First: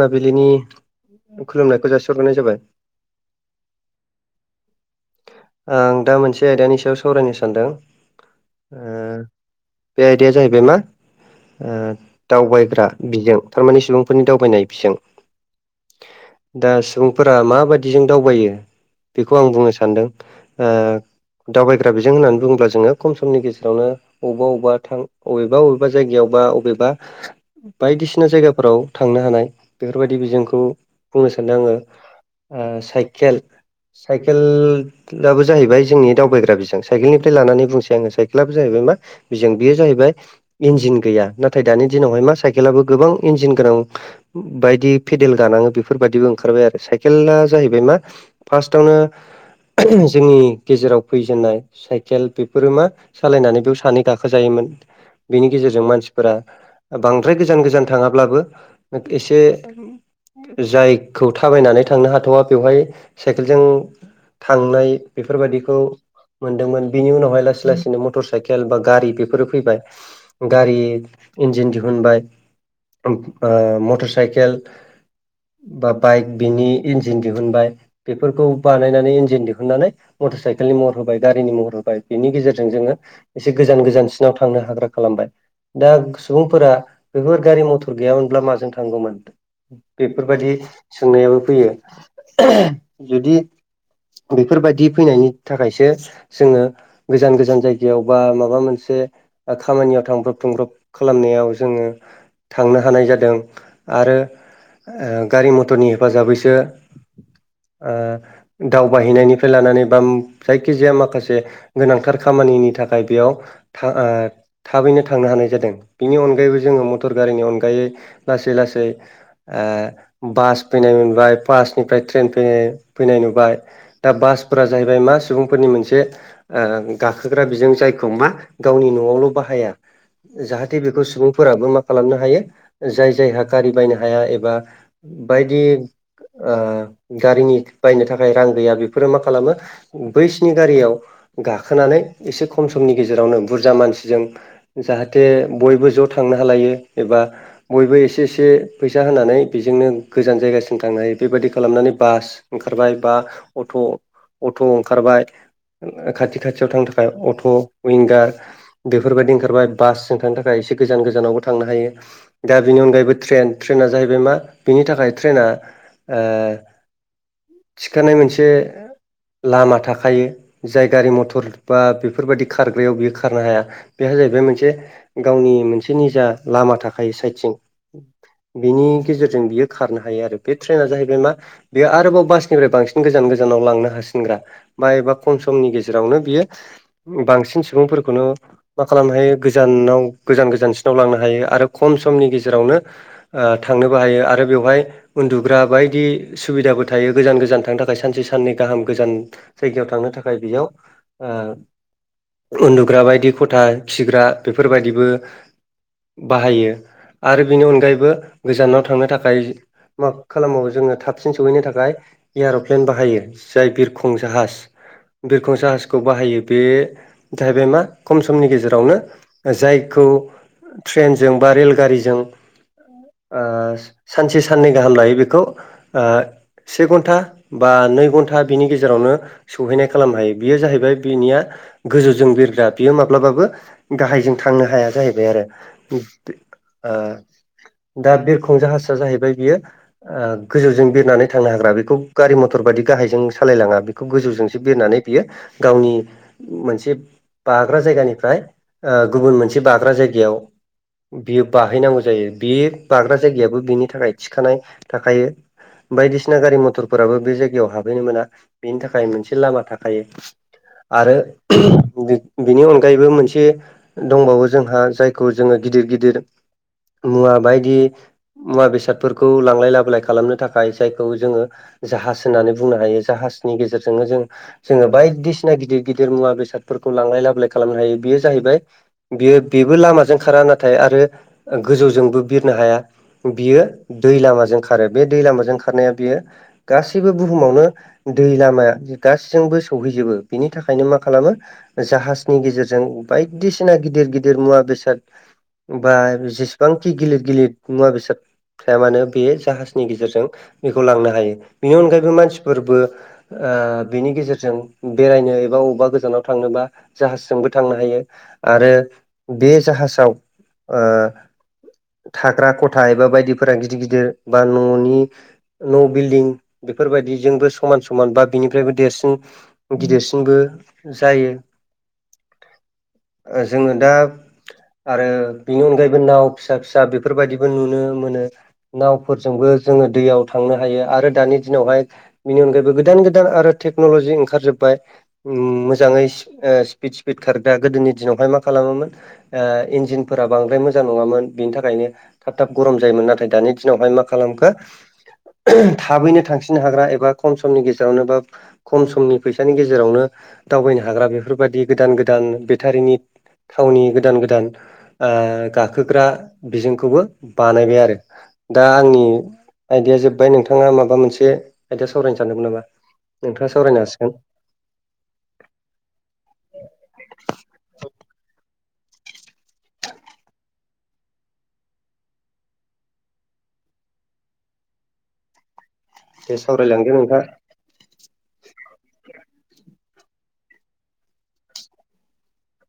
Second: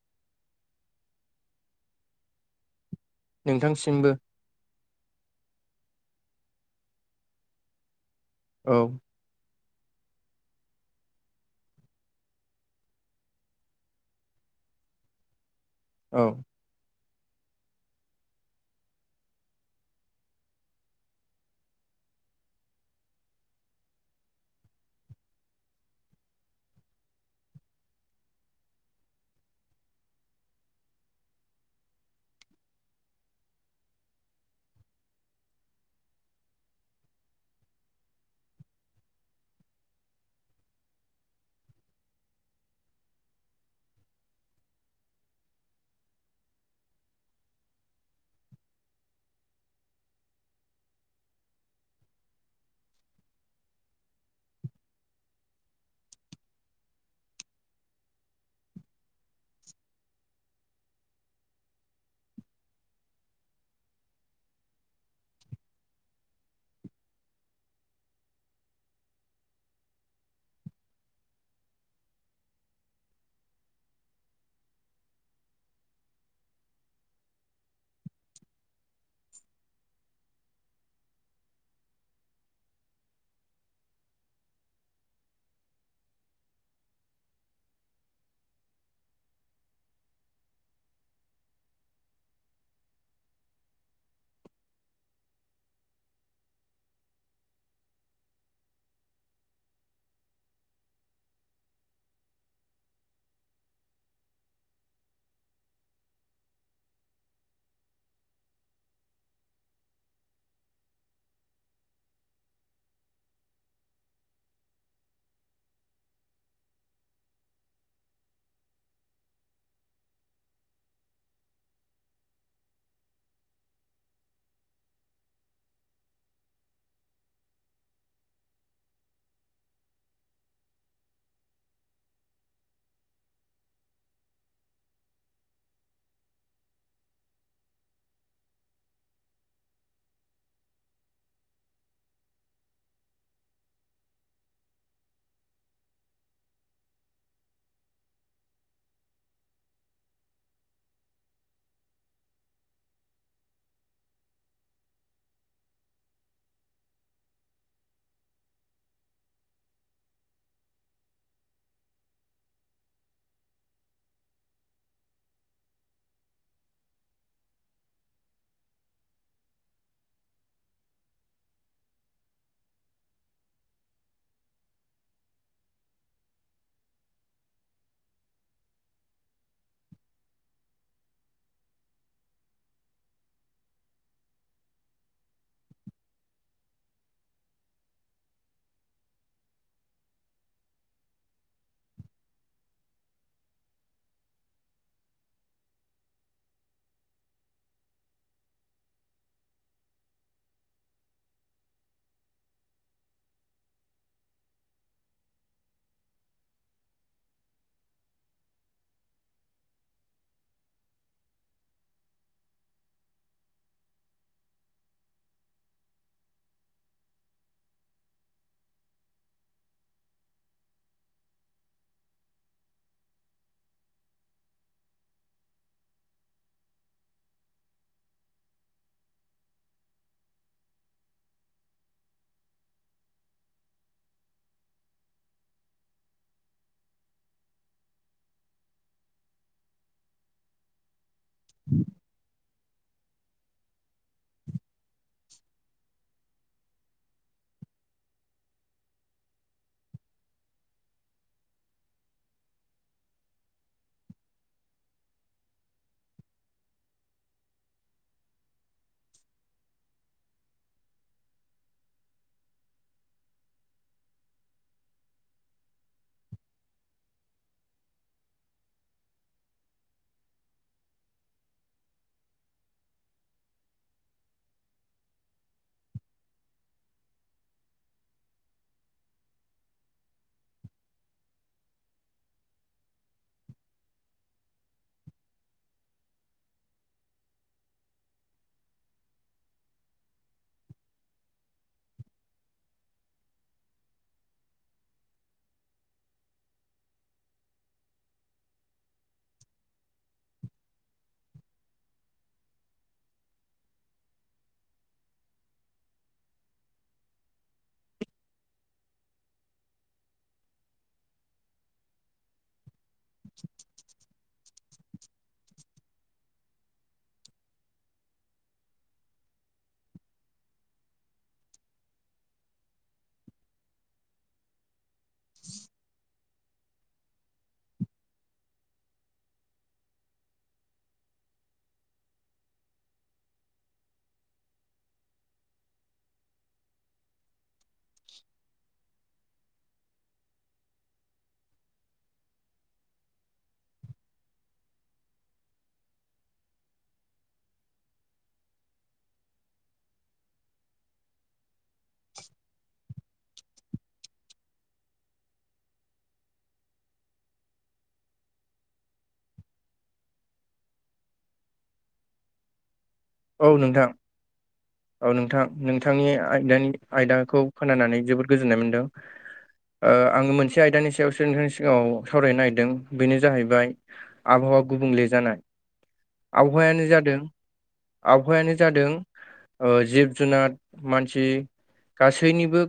मोनाबिलिनि खुलुमनायखौ जासिहरगोरनाय जाबाय। नोंथां सिमबो आं दा मोनसे आयदानि सायाव सावरायनो सानदों। औ ओ बे दिया जाहैबाय मा। ओ दावबायग्रा बिजों थारमाने सुबुंफोरनि दावबायनाय बिजों। औ दा सुबुंफोरा माबायदिजों दावबायो? बेखौ आं बुंनो सानदों। ओ दावबायग्रा बिजों होननानै बुङोब्ला जोङो खम समनि गेजेरावनो बबेबाबेबा थां अबेबा बबेबा जायगायाव बा बबेबा बायदिसिना जायगाफोराव थांनो हानाय बेफोरबायदि बिजोंखौ बुंनो सानदों आङो। ओ साइकेल साइकेल दाबो जाहैबाय जोंनि दावबायग्रा बिजों। साइकेलनिफ्राय लानानै बुंसै आङो साइकेल आबो जाहैबाय मा बिजों। बेयो जाहैबाय आय इजन गैया नाथाय दानि दिनावहाय मा साइकेलाबो गोबां इन्जिन गोनां बायदि पेडेल गानाङो बेफोरबायाददिबो ओंखारबाय आरो। साइकेला जाहैबाय मा फार्स्टावनो जोंनि गेजेराव फैजेननाय साइकेल बेफोरो मा सालायनानै बेयाव सानै गाखोजायोमोन। बेनि गेजेरजों मानसिफोरा ओ बांद्राय गोजान गोजान थाङाब्लाबो ओ एसे जायखौ थाबायनानै थांनो हाथ'वा बेवहाय साइकेलजों थांनाय बेफोरबायदिखौ मोनदोंमोन बेनि उनावहाय लासै लासैनो मटर साइकेल बा गारि बेफोरो फैबाय गारि इन्जिन दिहुनबाय ओम ओ मटर साइकेल बा बाइक बिनि इन्जिन दिहुनबाय बेफोरखौ बानायनानै जिन दिहुननानै मटर साइकेलनि महर होबाय गारिनि महर होबाय बेनि गेजेरजों जोङो एसे गोजान गोजान सिन थांनो हाग्रा खालामबाय। दा सुबुंफोरा बेफोर गारि मथर गैयामोनब्ला माजों थांगौमोन? बेफोरबादि सोंनायाबो फैयो। जुदि बेफोरबायदि फैनायनि थाखायसो जोङो गोजान गोजान जायगायाव बा माबा मोनसे ओ खामानियाव थांब्रब थुंब्रब खालामनायाव जोङो। थांनो हानाय जादों। आरो ओ गारि मथरनि हेफाजाबैसो ओ उम दावबाय हैनायनिफ्राय लानानै बा जायखिजाया माखासे गोनांथार खामानिनि थाखाय बेयाव था ओ थाबैनो थांनो हानाय जादों बिनि अनगायैबो जोङो मटर गारिनि अनगायै लासै लासै सै ओ बास फैनाय मोनबाय बासनिफ्राय ट्रेन फैनाय- फैनाय नुबाय। दा बासफोरा जाहैबाय मा सुबुंफोरनि मोनसे ओ गाखोग्रा बिजों जायखौबा गावनि न'आवल' बाहाया। जाहाथे बेखौ सुबुंफोराबो मा खालामनो हायो। जाय जायहा गारि बायनो हाया एबा बायदि ओ गारिनि बायनो थाखाय रां गैया बेफोरो माखालामो बैसिनि गारियाव गाखोनानै एसे खम समनि गेजेरावनो बुरजा मानसिजों जाहाथे बयबो ज' थांनो हालायो। एबा बयबो एसे एसे फैसा होनानै बेजोंनो गोजान जायगासिम थांनो हायो। बेबायदि खालामनानै बास ओंखारबाय बा अट' अट' ओंखारबाय। खाथि खाथियाव थांनो थाखाय अट' अइंगार बेफोरबायदि ओंखारबाय बासजों थांनो थाखाय। एसे गोजान गोजानावबो थांनो हायो दा बिनि अनगायैबो ट्रेन ट्रेना जाहैबाय मा बिनि थाखाय ट्रेना ओ थिखानाय मोनसे लामा थाखायो। जाय गारि मथर बा बेफोरबायदि खारग्रायाव बियो खारनो हाया। बेहाय जाहैबाय मोनसे गावनि मोनसे निजा लामा थाखायो साइद थिं बेनि गेजेरजों बियो खारनो हायो आरो। बे ट्रेना जाहैबाय मा बेयो आरोबाव बासनिफ्राय बांस गोजान गोजानाव लांनो हासिनग्रा बा एबा खम समनि गेजेरावनो बियो बांसिन सुबुं फोरखौनो मा खालामनो हायो, गोजानाव गोजान- गोजानसिनाव लांनो हायो। आरो खम समनि गेजेरावनो ओ थांनोबो हायो आरो बेवहाय उन्दुग्रा बायदि सुबिदाबो थायो गोजान गोजान थांनो थाखाय सानसे साननै गाहाम गोजान जायगायाव थांनो थाखाय बेयाव ओ- उन्दुग्रा बायदि खथा खिग्रा बेफोरबायदिबो बाहायो। आरो बेनि अनगायैबो गोजानाव थांनो थाखाय मा- खालामबावो जोङो थाबसिन सहैनो थाखाय एयार'प्लेन बाहायो जाय बिरखं जाहाज बिरखं साहाजखौ बाहायो बे जाहैबाय मा खम समनि गेजेरावनो जायखौ ट्रेनजों बा रेल गारिजों ओ सानसे साननै गाहाम लायो बेखौ ओ से घन्टा बा नै घन्टा बिनि गेजेरावनो सौहैनाय खालामनो हायो। बेयो जाहैबाय बिनिया गोजौजों बिरग्रा बियो माब्लाबो गाहायजों थांनो हाया जाहैबाय आरो। ओ दा बिरखं जाहाजआ जाहैबाय बियो गोजौजों बिरनानै थांनो हाग्रा बेखौ गारि मथर बायदि गाहायजों सालायलाङा बेखौ गोजौजोंसो बेरनानै बियो गावनि मोनसे बाग्रा जायगानिफ्राय गुबुन मोनसे बाग्रा जायगायाव बियो बाहैनांगौ जायो। बे बाग्रा जायगायाबो बिनि थाखाय थिखानाय थाखायो। बायदिसिना गारि मथरफोराबो बे जायगायाव हाबहैनो मोना बेनि थाखाय मोनसे लामा थाखायो। आरो बिनि अनगायैबो मोनसे दंबावो जोंहा जायखौ जोङो गिदिर गिदिर मुवा बायदि मुवा बेसादफोरखौ लांलाय लाबोलाय खालामनो थाखाय जायखौ जोङो जाहाज होननानै बुंनो हायो जाहाजनि गेजेरजोंनो जों जोङो बायदिसिना गिदिर गिदिर मुवा बेसादफोरखौ खौ लांलाय खालामनो हायो बेयो जाहैबाय बियो बेबो लामाजों खारा नाथाय आरो गौजौ जौजोंबो बिरनो हाया बियो दै लामाजों खारो। बे दै लामाजों खारनाया बियो गासैबो बुहुमावनो दै लामाया गासैजोंबो सौहैजोबो बिनि थाखायनो मा खालामो जाहाजनि गेजेरजों बायदिसिना गिदिर गिदिर मुवा बेसाद बा जेसेबांखि गिलिर गिलिर नुवा बेसाद फाया मानो बे जाहाजनि गेजेरजों बेखौ लांनो हायो। बेनि अनगायैबो मानसिफोरबो बेनि गेजेरजों बेरायनो एबा अबेबा गोजानाव थांनोबा जाहाजजोंबो थांनो हायो। आरो बे जाहाजाव ओ थाग्रा ख था एबा बायदिफोरा गिदिर गिदिर बा न'नि न' बिल्दिं बेफोरबायदिजोंबो समान समान बा बिनिफ्रायबो देरसिन गिदिरसिनबो जायो। जोङो दा आरो बिनि अनगायैबो नाव फिसा फिसा बेफोरबायदिबो नुनो मोनो। नावफोरजोंबो जोङो दैयाव थांनो हायो आरो दानि दिनावहाय बिनि अनगायैबो गोदान गोदान आरो टेक्नलजि ओंखारजोबबाय मोजाङै स्पिड स्पिड खारग्रा गोदोनि दिनावहाय मा खालामोमोन इन्जिनफोरा बांद्राय मोजां नङामोन बे बिनि थाखायनो थाब थाब गरम जायोमोन नाथाय दानि दिनावहाय मा खालामो थाबैनो थां बांसिन हाग्रा एबा खम समनि गेजेरावनो बा खम समनि फैसानि गेजेरावनो दावबायनो हाग्रा बेफोरबायदि गोदान गोदान बेटारिनि थावनि गोदान गोदान गाखोग्रा बिजोंखौबो बानायबाय आरो दा आंनि आयदाया जोब्बाय नोंथाङा माबा मोनसे आयदाया सावरायनो सानदोंमोन नामा? औ नोंथाङा नोंथां सावरायनांसिगोन। औ नोंथां नोंथांनि आयदानि आयदाखौ खोनानानै जोबोद गोजोननाय मोनदों। आङो मोनसे आयदानि सायाव सोलोंथांनि सिगाङाव सावरायनो नागिरदों बेनो जाहैबाय आबहा आवा गुबुंले जानाय। दे आबहावायानो सावरायलांदो जादों नोंथाङा आबहावायानो जादों जि जुनाद मानसि गासैनिबो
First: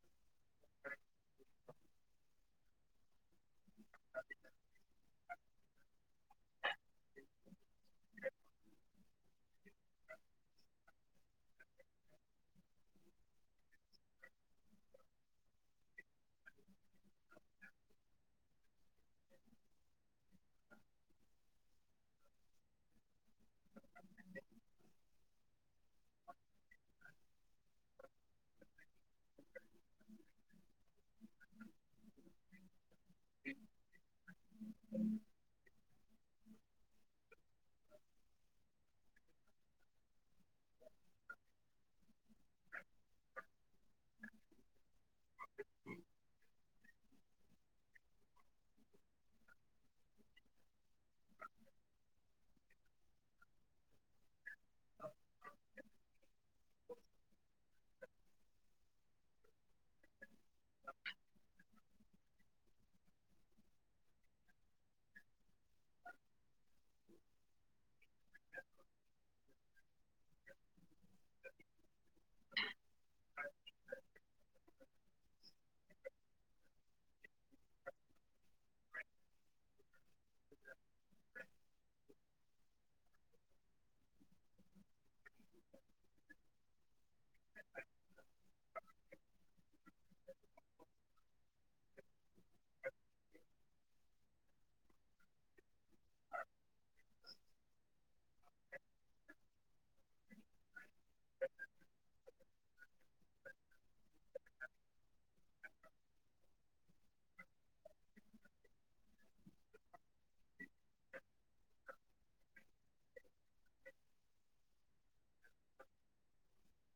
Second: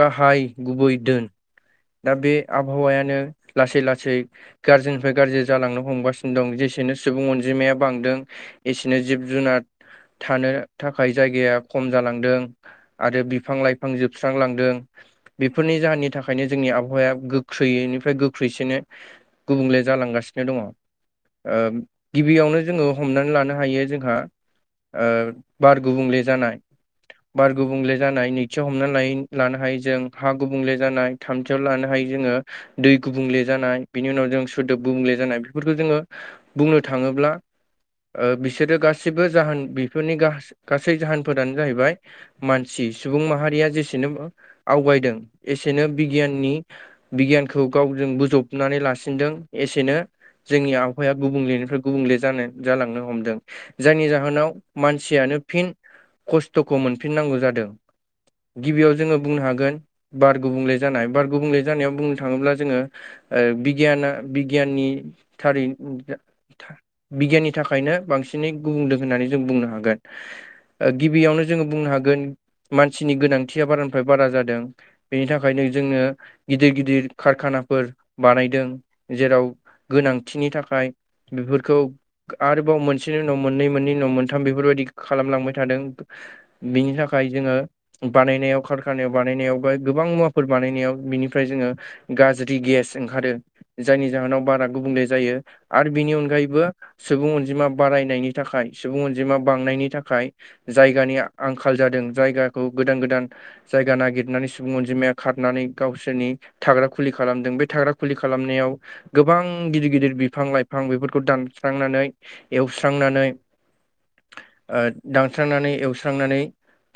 गाहाय गुबै दोन दा बे आबहावायानो लासै लासै गाज्रिनिफ्राय गाज्रि जालांनो हमगासिनो दं ज एसेनो सुबुं अनजिमाया बांदों एसेनो जिब जुनार [inaudible] थानो थाखाय जायगाया खम जालांदों आरो बिफां लाइफां जोबस्रांलांदों। बेफोरनि जाहोननि थाखायनो जोंनि आबहावाया गोख्रैयैनिफ्राय गोख्रैसिनो गुबुंले जालांगासिनो दङ। ओ गिबियावनो जोङो हमनानै लानो हायो जोंहा ओ बार गुबुंले जानाय बार गुबुंले जानाय नैथियाव हमना लानो हायो जों हा गुबुंले जानाय थामथियाव लानो हायो। जोङो दै गुबुंले जानाय बेनि उनाव जों सोदोब गुबुंले जानाय बेफोरखौ जोङो बुंनो थाङोब्ला ओ बिसोरो गासिबो जाहोन बेफोरनि गासै जाहोनफोरानो जाहैबाय मानसि सुबुं माहारिया जेसेनो आवगायदों एसेनो बिगियाननि बिगियानखौ गावजों बोजबनानै लासिनदों एसेनो जोंनि आबहाया गुबुंलेनिफ्राय गुबुंले जानो जालांनो हमदों जायनि जाहोनाव मानसियानो फिन खस्थ'खौ मोनफिननांगौ जादों गिबियाव जोङो बुंनो हागोन बार गुबुंले जानाय बार गुबुंले जानायाव बुंनो थाङोब्ला जोङो बिगियाना बिगियाननि थारै बिगियाननि थाखायनो बांसिनै गुबुंदों होननानै जों बुंनो हागोन। गिबियावनो जोङो बुंनो हागोन मानसिनि गोनांथिया बारानिफ्राय बारा जादों बेनि थाखायनो जोंनो गिदिर गिदिर कारखानाफोर बानायदों जेराव गोनांथिनि थाखाय बेफोरखौ आरोबाव मोनसे मोनसेनि उनाव मोननै मोननै उनाव मोनथाम बेफोरबायदि खालामलांबाय थादों बेनि थाखाय थाखाय जोङो बानायनायाव खारखानायाव बानायनायाव गोबां मुवाफोर बानायनायाव बिनिफ्राय जोङो गाज्रि गेस ओंखारो जायनि जाहोनाव बारा गुबुंले जायो आरो बिनि अनगायैबो सुबुं अनजिमा बारायनायनि थाखाय सुबुं अनजिमा बांनायनि थाखाय जायगानि आंखाल जादों जायगाखौ गोदान गोदान जायगा नागिरनानै सुबुं अनजिमाया खारनानै गावसोरनि थाग्रा खुलि खालामदों बे खाग्रा खुलि खालामनायाव गोबां गिदिर गिदिर बिफां लाइफां बेफोरखौ दानस्रांनानै एवस्रांनानै दानस्रांनानै एवस्रांनानै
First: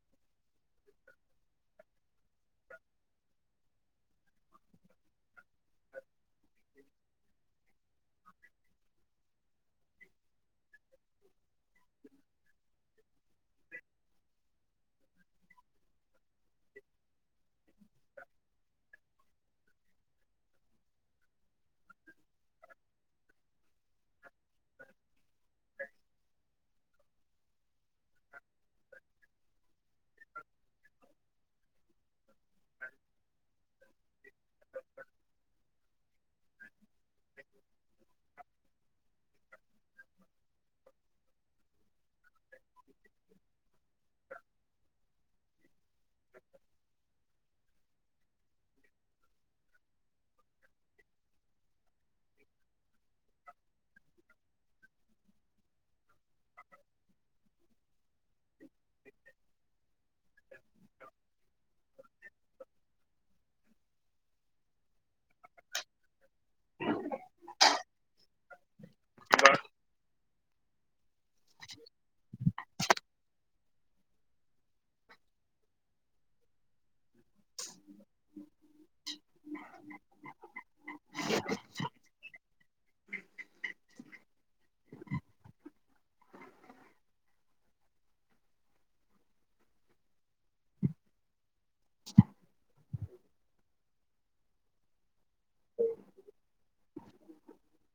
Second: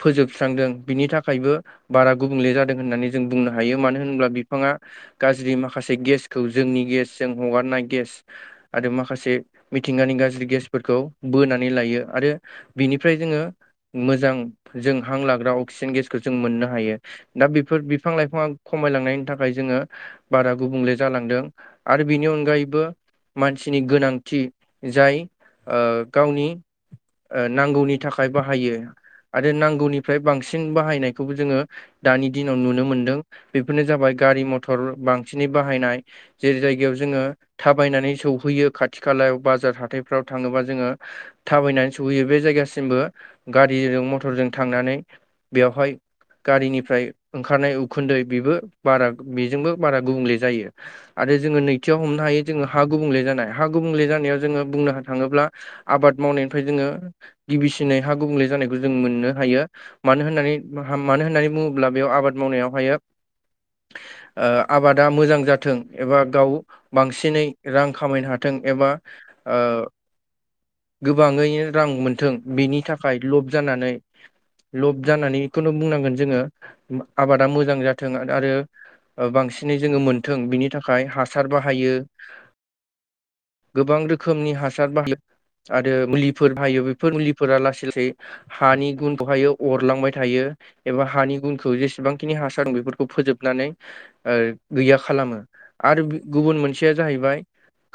फोजोब सुस्रांदों बिनि थाखायबो बारा गुबुंले जादों होननानै जों बुंनो हायो मानो होनोब्ला बिफाङा गाज्रि माखासे गेसखौ जोंनि गेसजों हगारनाय गेस आरो माखासे मिथिंगानि गाज्रि फोरखौ बोनानै लायो आरो बिनिफ्राय जोङो मोजां जों हां लाग्रा अक्सिजेन गेसखौ जों मोननो हायो दा बेफोर बिफां लाइफाङा खमायलांनायनि थाखाय जों जो बारा गुबुंले जालांदों आरो बिनि अनगायैबो मानसिनि गोनांथि जाय गावनि नांगौनि नि थाखाय बाहायो। आरो नांगौनिफ्राय बांसिन बाहाय गारि मथर बांसि नि बाहायनाय जेरै जायगायाव जोङो थाबायनानै सहैयो खाथि खालायाव बाजार हा फाव थाङोबा जोङो थाबायनानै सहैयो बे जायगासिमबो गारिजों मथरजों थांनानै बेवहाय गारिनिफ्राय ओंखारनाय उखुन्दै बेबो बारा बेजोंबो बारा गुबुंले जायो आरो आरो जोङो नैथियाव हमनो हायो जोङो हा गुबुंले जानाय हा गुबुंले जानायाव जोङो बुंनो थाङोब्ला आबाद मावनायनिफ्राय जोङो गिबिसिनै हा गुबुंले जानायखौ जों मोननो हायो मानो होननानै मानो होननानै बुङोब्ला बेयाव आबाद मावनायावहायो। [inaudible] आबादा मोजां जाथों एबा गाव बांसिनै रां खामायनो हाथों एबा आ गोबाङैनो रां मोनथों बेनि थाखाय थाखाय लब जानानै लब जानानै बेखौनो बुंनांगोन जोङो आबादा मोजां जाथों आरो बांसिनै जोङो मोनथों बिनि थाखाय हासार बाहायो। गोबां रोखोमनि हासार बा- आरो मुलिफोर बाहायो बेफोर मुलिफोरा लासै लासै हानि गुनखौहायो अरलांबाय थायो। एबा हानि गुनखौ जेसेबांखिनि हासार बेफोरखौ फोजोबनानै गैया खालामो। आरो गुबुन मोनसेया जाहैबाय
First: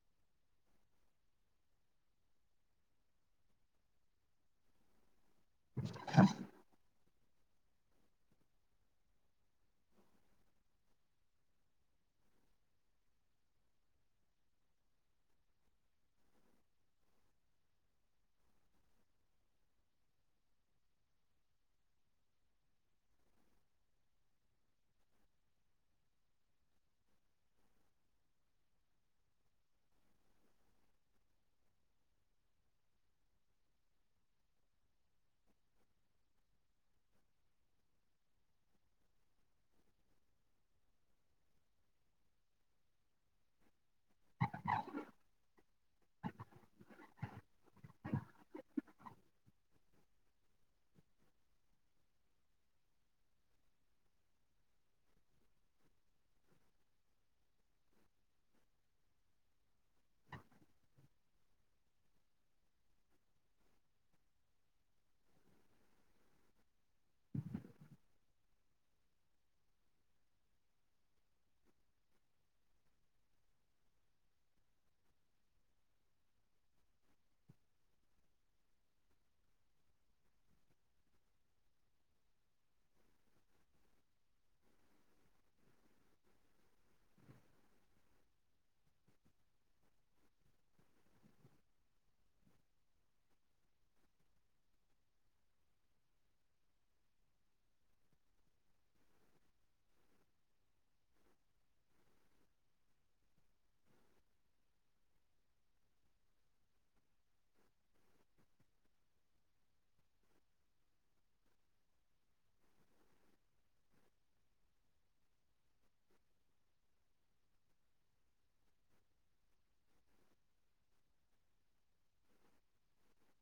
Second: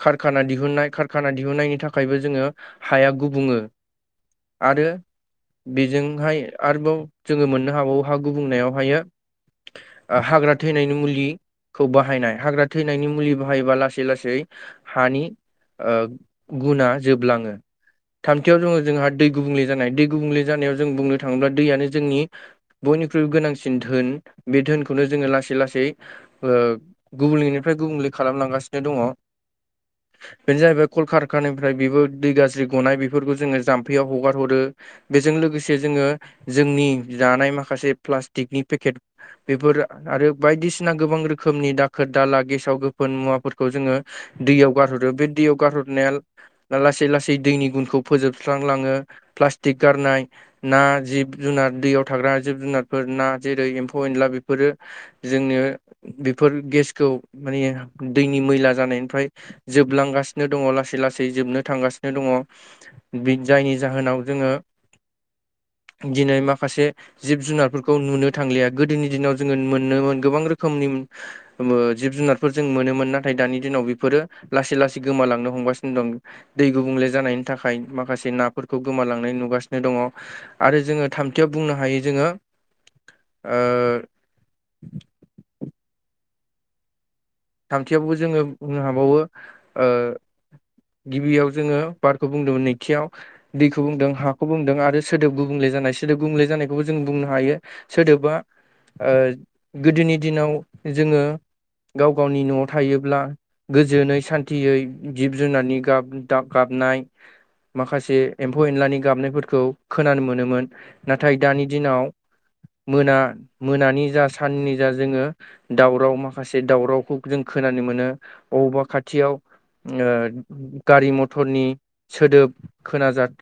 कारखाना दिहुननाय कारखाना दिहुननायनि थाखायबो जोङो हाया गुबुङो आरो बेजोंहाय आरोबाव जोङो मोननो हाबावो हा गुबुंनायावहायो हाग्रा थैनायनि मुलि खौ बाहायनाय। हाग्रा थैनायनि मुलि बाहायोबा लासै लासै हानि ओ गुना जोबलाङो। थामथियाव जोङो जोंहा दै गुबुंले जानाय। दै गुबुंले जानायाव जों बुंनो थाङोब्ला दैयानो जोंनि बुं- बयनिख्रइ गोनांसिन धोन। बे धोनखौनो जोङो लासै लासै ओ गुबुंलेनिफ्राय गुबुंले गुबुंले खालामलांगासिनो दङ। बेनो जाहैबाय कल कार- खानानिफ्राय बेबो दै गाज्रि गनाय बेफोरखौ जोङो जाम्फैयाव हगार हरो। बेजों लोगोसे जोङो जोंनि जानाय माखासे प्लास्टिकनि पेकेट बेफोर आरो बायदिसिना गोबां। रोखोमनि दाखोर दाला गेसाव गोफोन मुवाफोरखौ जोङो दैयाव गारहरो बे दैयाव गारहरनाया ना लासै लासै दैनि गुनखौ फोजोबस्रांलाङो। प्लास्टिक गारनाय ना जिब- जुनार दैयाव थाग्रा जिब जुनारफोर ना जेरै एम्फौ एनला बेफोरो जोंनो बेफोर गेसखौ माने दैनि मैला जानायनिफ्राय जोबलांगासिनो दङ लासै लासै। गासै जोबनो थांगासिनो दङ बि जायनि जाहोनाव जोङो दिनै माखासे जिब-जुनारफोरखौ नुनो थांलिया। गोदोनि दिनाव जोङो मोनोमोन गोबां रोखोमनि ओ जिब-जुनारफोर जों मोनोमोन नाथाय दानि दिनाव बेफोरो लासै लासै गोमालांनो हमगासिनो। [unintelligible] दै गुबुंले जानायनि थाखाय माखासे नाफोरखौ गोमालांनाय नुगासिनो दङ। आरो जोङो थामथियाव बुंनो हायो जोङो ओ। थामथियावबो जोङो बुंनो हाबावो ओ गिबियाव जोङो बारखौ बुंदोंमोन नैथियाव दैखौ बुंदों हाखौ बुंदों आरो सोदोबखौ गुबुंले जानाय सोदोब गुबुंले जानायखौबो जों बुंनो हायो। सोदोबा ओ गोदोनि दिनाव जोङो गाव- गावनि न'आव थायोब्ला गोजोनै सान्थियै जिब-जुनारनि गाब- गाबनाय। माखासे एम्फौ एनलानि गाबनायफोरखौ खोनानो मोनोमोन। नाथाय दानि दिनाव मोना मोनानि जा साननि जा जोङो दावराव माखासे दावराव खौ जों खोनानो मोनो बबेवबा खाथियाव ओ गारि-मथरनि सोदोब खोनाजा-